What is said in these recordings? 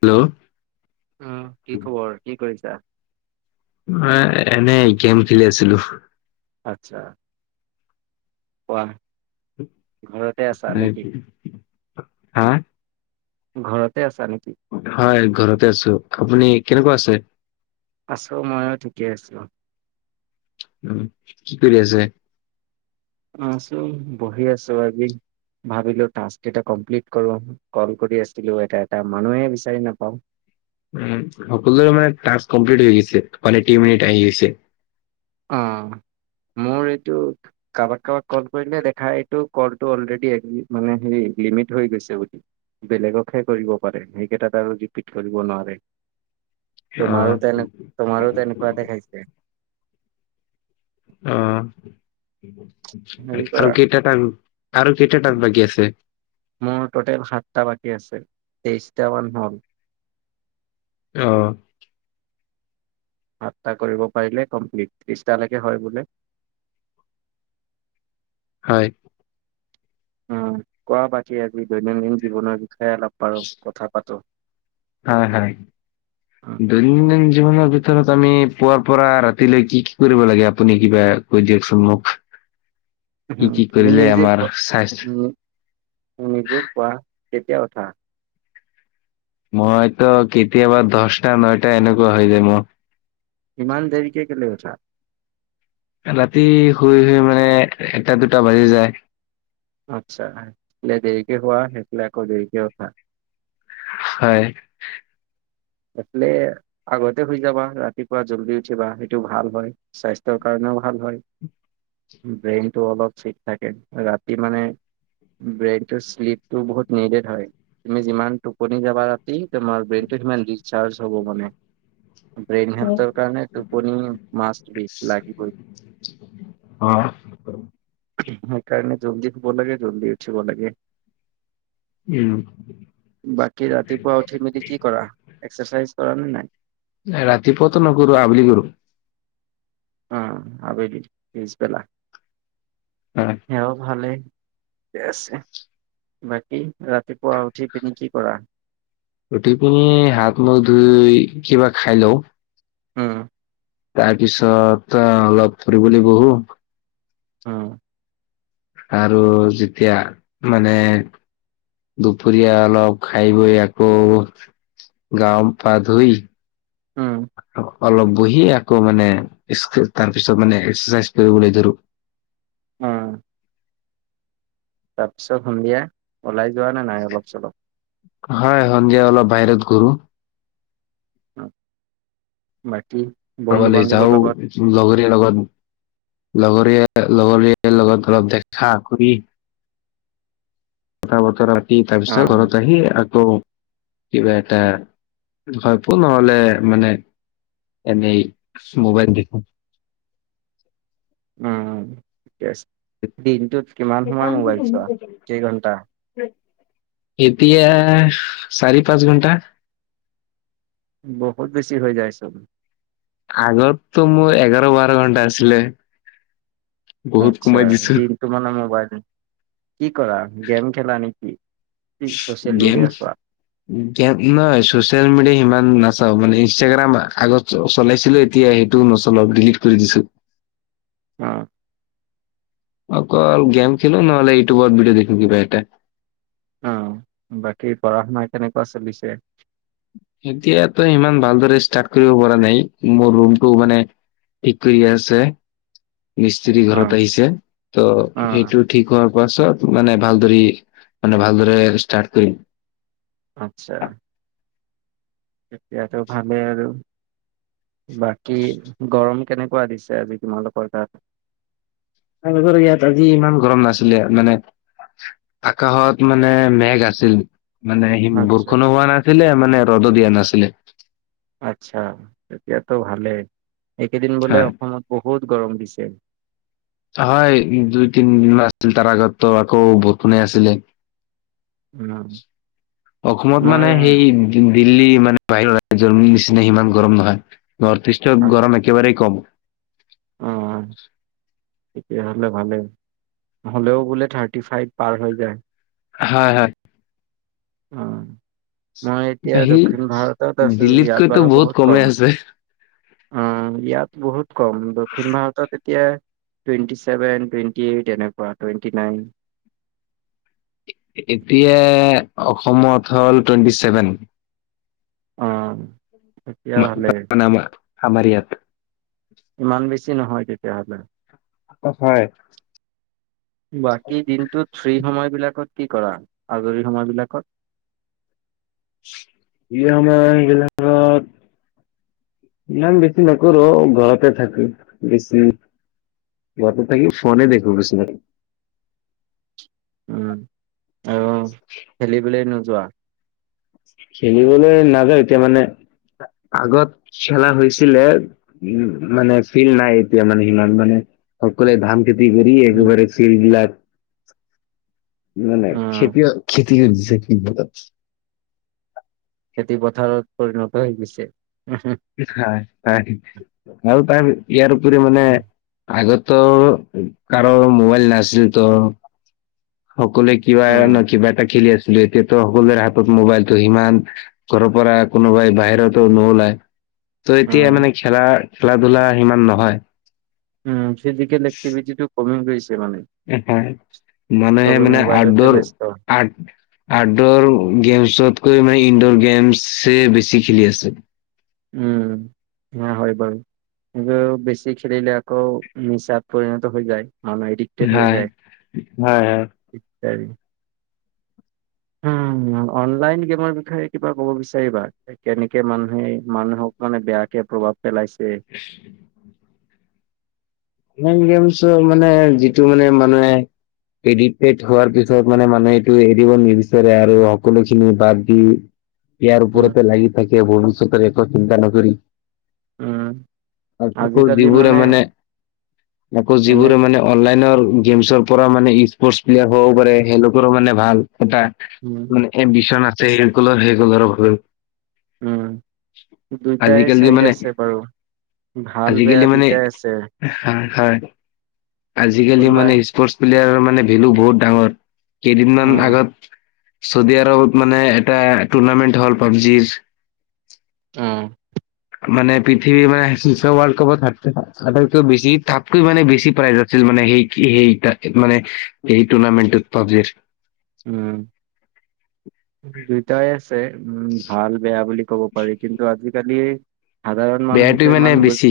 Hello! উম কি খবৰ? কি কৰিছা? অ এনেই গেম খেলি আছিলো। আচ্ছা। কোৱা ঘৰতে আছা নেকি? হা ঘৰতে আছা নেকি? হয় ঘৰতে আছো। আপুনি কেনেকুৱা আছে? আছো ময়ো ঠিকে আছোঁ। উ কি কৰি আছে? আছো বহি আছো আজি ভাবিলো টাস কেইটা কমপ্লিট কৰো। কল কৰি আছিলো এটা এটা মানুহে বিচাৰি নাপাওঁ। উ সকলোৰে মানে টাচ কমপ্লিট হৈ গৈছে, মানে [unintelligible] মিনিট আহি গৈছে। অ মোৰ এইটো কাৰোবাক কাৰোবাক কল কৰিলে দেখা এইটো কলটো অলৰেড মানে হে লিমিট হৈ গৈছে বুলি। বেলেগকহে কৰিব পাৰে, সেইকেইটাত আৰু ৰিপিত কৰিব নোৱাৰে। অ। তোমাৰো তেনে তোমাৰো তেনেকুৱা দে খাইছে অ। হেৰি কৰা আৰু কেইটা টাইম আৰু কেইটা টাইম বাকী আছে? মোৰ টটেল সাতটা বাকী আছে, তেইশটা মান হ'ল। অ। সাতটা কৰিব পাৰিলে কমপ্লিট ত্ৰিশটালৈকে হয় বোলে। হয়। উ কোৱা বাকী আজি দৈনন্দিন জীৱনৰ বিষয়ে অলপ বাৰু কথা পাতো। হয় হয় উম, দুই দৈনন্দিন জীৱনৰ ভিতৰত আমি পুৱাৰ পৰা ৰাতিলৈ কি কি কৰিব লাগে আপুনি কিবা কৈ দিয়কচোন মোক। উম, কি কি তুমি কৰিলে নিজে আমাৰ ক স্বাস্থ উম নিজে পোৱা তেতিয়া উথা। মইতো কেতিয়াবা দচটা নটা এনেকুৱা হৈ যায় মোৰ। ইমান দেৰিকে কেলে উঠা? ৰাতি শুই শুই মানে এটা দুটা বাজি যায়। আচ্ছা দেৰিকে হোৱা সেইফালে আকৌ দেৰিকে উঠা। হয়। ঠিকেই। আগতে শুই যাবা ৰাতিপুৱা জলদি উঠিবা সেইটো ভাল হয়, স্বাস্থ্যৰ কাৰণেও ভাল হয়। ব্ৰেইনতটো অলপ ঠিক থাকে, ৰাতি মানে ব্ৰেকটো শ্লিপটো বহুত নিডেড হয়। তুমি যিমান টোপনি যাবা ৰাতি তোমাৰ ব্ৰেইনটো সিমান ৰিচাৰ্জ হব মানে। ব্ৰেইন হেল্থৰ কাৰণে টোপনি মাছবি লাগিবই। অহ। সেইকাৰণে জল্দি শুব লাগে, জল্দি উঠিব লাগে। উম। বাকী ৰাতিপুৱা উঠি মেলি কি কৰা, এক্সাৰচাইজ কৰা নে নাই? ৰাতি পুৱাতো নকৰো, আবেলি কৰো। অ আবেলি পিছবেলা। হয়। সেয়া ভালেই ঠিক আছে। বাকী ৰাতিপুৱা উঠি পিনি কি কৰা? ৰুটি পিনি হাত মখ ধুই কিবা খাই লও। উম। তাৰ পিছত অ, অলপ ফূৰিবলে যাওঁ। অ। আৰু যেতিয়া মানে দুপৰীয়া অলপ খাই বৈ আকৌ গা পা ধুই উম। অলপ বহি আকৌ মানে তাৰ পিছত মানে এক্সাৰচাইজ কৰিবলৈ ধৰো। উম। তাৰপিছত সন্ধিয়া ওলাই যোৱা নে নাই অলপ-চলপ?। হয়, সন্ধিয়া অলপ বাহিৰত ঘূৰো। বাকী বন্ধু কবালে বান্ধৱীৰ যাও লগত লগৰীয়া লগত, লগৰীয়া-লগৰীয়া লগত ধৰক দেখা কৰি কথা বতৰা ৰাতি তাৰ উম, পিছত ঘৰত আহি আকৌ কিবা এটা ভপো নহলে মানে এনেই, মোবাইল টিপু। ম ঠিকে আছে, দিনটোত কিমান সময় মোবাইল চোৱা কেইঘণ্টা? এতিয়া চাৰি পাঁচ ঘণ্টা। বহুত বেছি হৈ যায় চোন। আগততো মোৰ এঘাৰ বাৰ ঘণ্টা আছিলে। বহুত আচ্ছা, কমাই দিছো দিনটো মানে মোবাইল। কি কৰা গেম খেলা নে? গেম গেম ইমাণ চচিয়েল মিডিয়া সিমান নাচাও, মানে ইনষ্টাগ্ৰাম আগত চলাইছিলো এতিয়া সে তো নচলাও ডিলিট কৰি দিছো। অ। অকল গেম খেলো, নহলে ইউটিউবট ভিডিঅ দেখো কিবা এটা। অ বাকী পঢ়া শুনা কেনেকুৱা চলিছে। এতিয়াতো ইমান ভালদৰে ষ্টাৰ্ট কৰিব পৰা নাই মোৰ ৰুমটো মানে ঠিক কৰি আছে মিস্ত্ৰী অ', ঘৰত আহিছে ত' অ', সেইটোত ঠিক হোৱাৰ পাছত মানে ভাল দৰে মানে ভাল দৰে ষ্টাৰ্ট কৰিম। আচ্ছা। তেতিয়াতো ভালে আৰু বাকী গৰম কেনেকুৱা দিছে আজি তোমালোকৰ তাত। ৰ ইয়াত আজি ইমান গৰম নাছিলে মানে, আকাশত মানে মেঘ আছিল। মানে সি আচ্ছা, বৰষুনো হোৱা নাছিলে মানে ৰ'দ দিয়া নাছিলে। আচ্ছা তেতিয়াতো ভালেই এইকেইদিন বোলে হয়। অসমত বহুত গৰম দিছে। হয় দুই তিনদিন আছিল তাৰ আগতো আকৌ বৰষুনো আছিলে। উম অসমত মানে সেই, দিল্লী মানে বাহিৰৰ ৰাজ্যৰ নিচিনা সিমান গৰম নহয় নৰ্থ ইষ্টত মই গৰম একেবাৰেই কম। অ', [inaudible] তেতিয়াহ'লে ভালেই হ'লেও বোলে থাৰ্টি ফাইভ পাৰ হৈ যায়। হয় হয়। অ মই এতিয়া সি দক্ষিণ ভাৰতত আছো ইয়াত দিল্লীতকৈতো বাৰু বহুত কমেই কম। আছে অ ইয়াত বহুত কম দক্ষিণ ভাৰতত এতিয়া টুৱেণ্টি ছেভেন, টুৱেন্টি এইট এনেকুৱা টুৱেন্টি নাইন। এতিয়া অসমত হ'ল টুৱেন্টি ছেভেন। অ তেতিয়া হ'লে [unintelligible] আমাৰ ইয়াত। ইমান বেছি নহয় তেতিয়াহলে। অ হয়। বাকী দিনটোত ফ্ৰী সময় বিলাকত কি কৰা আজৰি সময় বিলাকত। [unintelligible] ইম বেছি নকৰো ঘৰতে থাকো বেছি। ঘৰতে থাকি ফনে [unintelligible] উম [unintelligible] খেলিবলে নোযোৱা। খেলিবলৈ নাযায়ওঁ এতিয়া মানে আগত খেলা হৈছিলে। উ মানে ফিল নাই এতিয়া মানে সিমান মানে সকলোৱে ধাম, খেতি কৰি উম, একেবাৰে চিৰি বিলাক। নাই নাই অ', ক্ষতিয় ক্ষতি কৰি [unintelligible] খেতি পথাৰত পৰিণত হৈ গৈছে। আৰু তাৰ ইয়াৰ উপৰি মানে। আগতো কাৰো মোবাইল নাছিল তো, সকলোৱে কিবা অ'। ন কিবা এটা খেলি আছিলো এতিয়াতো সকলোৰে হাতত মোবাইলটো সিমান, ঘৰৰ পৰা কোনোবাই বাহিৰতো নোলায়। ত' এতিয়া উম, মানে খেলাৰ খেলা-ধূলা সিমান নহয় উ ফিজিকেল একিভিটিটো কমি গৈছে মানে। এহ হায় মানুনে চবে মানে মোবাইলতে আউটডৰ ব্যস্ত। আৰ্ট আউটড'ৰ গেমছতকৈ মানে ইনড'ৰ গেমছে বেছি খেলি আছে। উম সেয়া হয় বাৰু। এইবোৰ বেছি খেলিলে আকৌ মোছাত পৰিণত হৈ যায় [unintelligible] হয় যায়। হয় হয় [unintelligible] হুম অনলাইন গেমৰ বিষয়ে কিবা ক'ব বিচাৰিবা কেনেকে মানুহে মানুহক মানে বেয়াকে প্ৰভাৱ পেলাইছে উ অনলাইন গেমছ মানে যিটো মানে মানুহে এডিকটেড হোৱাৰ পিছত মানে মানুহে এইটো এৰিব নিবিচাৰে আৰু সকলো খিনি বাদ দি ইয়াৰ উম, ওপৰতে লাগি থাকে ভৱিষ্যতৰ একো চিন্তা নকৰি উম, আশা কৰো যিবোৰে মানে আকৌ এনে যিবোৰে মানে অনলাইনৰ গেমছৰ পৰা মানে স্পৰ্টচ প্লেয়াৰ হ'বও পাৰে সেইলোকৰ মানে ভাল এটা। ওম। এ বিচনাতে এইৰ [unintelligible] সেই [unintelligible] বাবেও উম দুইটাই আজিকালি চাইড মানে আছে বাৰু। ভাল আজিকালি বেয়া মানে দুইটাই আছে। হয় হয় আজিকালি কোনোবাই মানে স্পৰ্ট প্লেয়াৰৰ মানে ভেলু বহুত ডাঙৰ কেইদিনমান উম, আগত চৌদি আৰবত মানে এটা তুৰ্নামেণ্ট হ'ল পাবজিৰ। উম মানে পৃথিৱীৰ মানে বিশ্ব ৱৰ্ল্ড কাপত আটাইতকৈ বেছি তাতকৈ মানে বেছি প্ৰাইজ আছিল মানে সেই- কি সেই তাত মানে এই তুৰ্নামেণ্টটোত পাবজিৰ উম। দুয়টাই আছে উম ভাল, বেয়া বুলি ক'ব পাৰি কিন্তু আজি-কালি সাধাৰণ মানুহেতো বেয়াটোৱে মানে ইমান বুজ- বেছি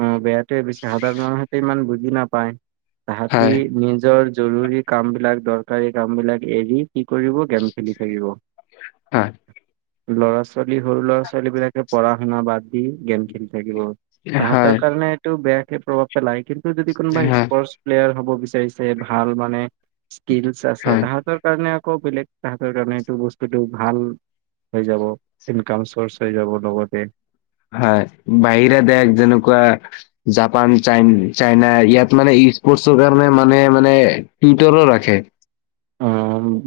অ বেয়াটোৱে বেছি সাধাৰণ মানুহতে ইমান বুজি নাপায় তাহাঁতি হয় নিজৰ জৰুৰী কামবিলাক দৰকাৰী কামবিলাক এৰি কি কৰিব গেম খেলি থাকিব। হয় ল'ৰা-ছোৱালী সৰু ল'ৰা-ছোৱালী বিলাকে পঢ়া শুনা বাদ দি গেম খেলি থাকিব। হয় তাহাঁতৰ কাৰণে এইটো বেয়াকে প্ৰভাৱ পেলায় কিন্তু যদি কোনোবা হয় স্পৰ্ট- প্লেয়াৰ হ'ব বিচাৰিছে ভাল মানে স্কিলচ আছে হয়। তাহাঁতৰ কাৰণে আকৌ বেলেগ তাহাঁতৰ কাৰণে এইটো বস্তুটো ভাল হৈ যাব ইনকাম চৰ্চ হৈ যাব লগতে। হয় বাহিৰা দেশ যেনেকুৱা জাপান, চাইন চাইনা ইয়াত মানে স্পৰ্টচৰ কাৰণে মানে মানে টিউটাৰো ৰাখে। উ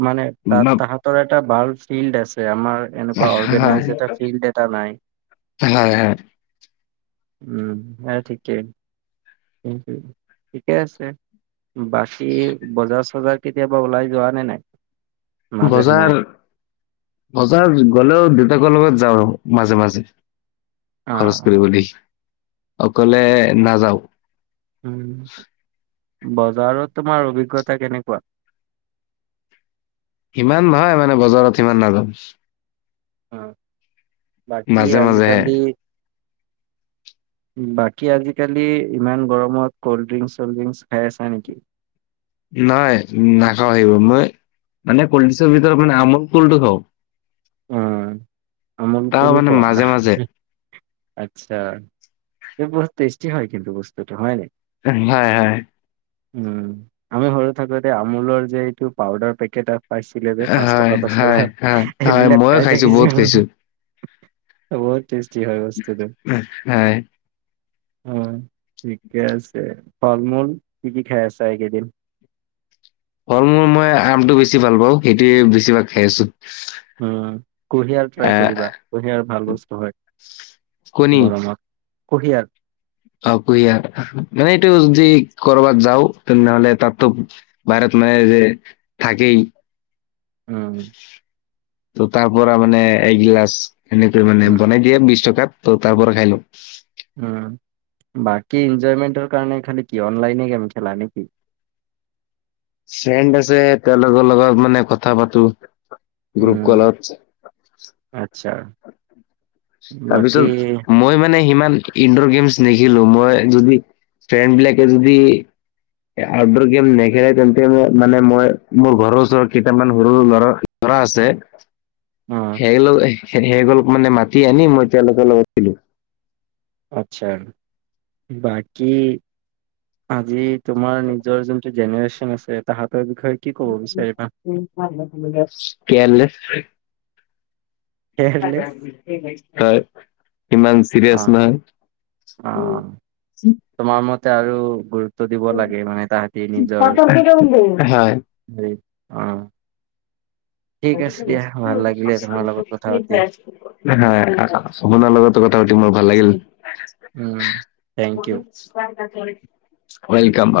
মানে তাত বা- তাহাঁতৰ এটা বাল ফিল্ড আছে আমাৰ এনেকুৱা হয়, অৰ্গেনাইজ এটা ফিল্ড এটা নাই। হয়, হয়। উম বাৰু ঠিকেই। কিন্তু ঠিকে আছে। বাকী বজাৰ চজাৰ কেতিয়াবা ওলাই যোৱা নে নাই? মাজে সময়ে বজাৰ বজাৰ গলেও দেউতাকৰ লগত যাওঁ মাজে মাজে। অ খৰচ কৰিব দেই অকলে নাযাওঁ। উম, বজাৰত তোমাৰ অভিজ্ঞতা কেনেকুৱা? ইমান নহয় মানে বজাৰত সিমান নাজাও। অ', বাকি মাজে মাজেহে। আজিকালি [inaudible] বাকী আজিকালি ইমান গৰমত কল্ড ড্ৰিংক চল্ড ড্ৰিংকচ খাই আছা নেকি? নাই নাখাওঁ এইবোৰ মই মানে কল্ড ড্ৰিংকৰ ভিতৰত মানে আমোল কুলটো খাওঁ অ', আমোল তাৰ কুল মানে খোৱা? মাজে মাজে, আচ্ছা বহুত টেষ্টি হয় কিন্তু বস্তুটো হয় নে? হয় হয়। উম, আমি সৰু থাকোতে আমুলৰ যে এইটো পাউদাৰ পেকেট পাইছিলে যে পাঁচ টকা দশ হয়, টকা হয়, হয় এইবিলাক ময়ো খাই খাইছোঁ বহুত থাকিছিল খাইছোঁ। বহুত টেষ্টি হয় বস্তুটো। হয়, অ', ঠিকে আছে ফল মূল কি কি খাই আছা এইকেইদিন? ফল মূল মই আমটো বেছি ভাল পাওঁ সেইটোৱে বেছিভাগ খাই আছোঁ। উম, কুঁহিয়াৰ ট্ৰাই আহ, কৰিবা, কুঁহিয়াৰ ভাল বস্তু হয় কণী গৰমত। কুঁহিয়াৰ অ', কুঁহিয়াৰ মানে এইটো যদি ক'ৰবাত য়াও তেনেহলে তাততো বাহিৰত মানে এই যে থাকে উম, ত' তাৰ পৰা মানে এগিলাচ এনেকৈ মানে উম বনাই দি এ বিশ টকাত ত' তাৰ পৰা খাই লৌ উম, বাকী এনজয়মেন্টৰ কাৰণে খালি কি অনলাইনে গেম খেলা নেকি? ফ্ৰেণ্ড আছে তেওঁলোকৰ লগত মানে কথা পাতো গ্ৰুপ উম, কলত। আচ্ছা বাকী তাৰপিছত মই মানে সিমান ইনডৰ গেমছ নখেলো মই যদি ফ্ৰেণ্ড বিলাকে যদি আউটডৰ গেম নেখেলে তেন্তে মানে মই মোৰ ঘৰৰ ওচৰত কেইটামান সৰু সৰু লৰা ধৰা আছে অ সেই - সেই গল মানে মাতি আনি মই তেওঁলোকৰ লগত খেলো আচ্ছা বাকি আজি তোমাৰ নিজৰ যোনটো জেনেৰেচন আছে তাহাঁতৰ বিষয়ে কি ক'ব বিচাৰিবা কেয়াৰলেছ হয় কেয়াৰলেছ কিমান অ', অ', তোমাৰ মতে আৰু গুৰু দিব লাগে মানে তাহঁতি নিজৰ হয় হয় হে অ [unintelligible] ঠিক হয়, আছে দিয়া ভাল লাগিলে তোমাৰ লগত কথা পাতি আপোনাৰ লগতো কথা পাতি মোৰ ভাল লাগিল। উম, থেংক ইউ। ৱেলকাম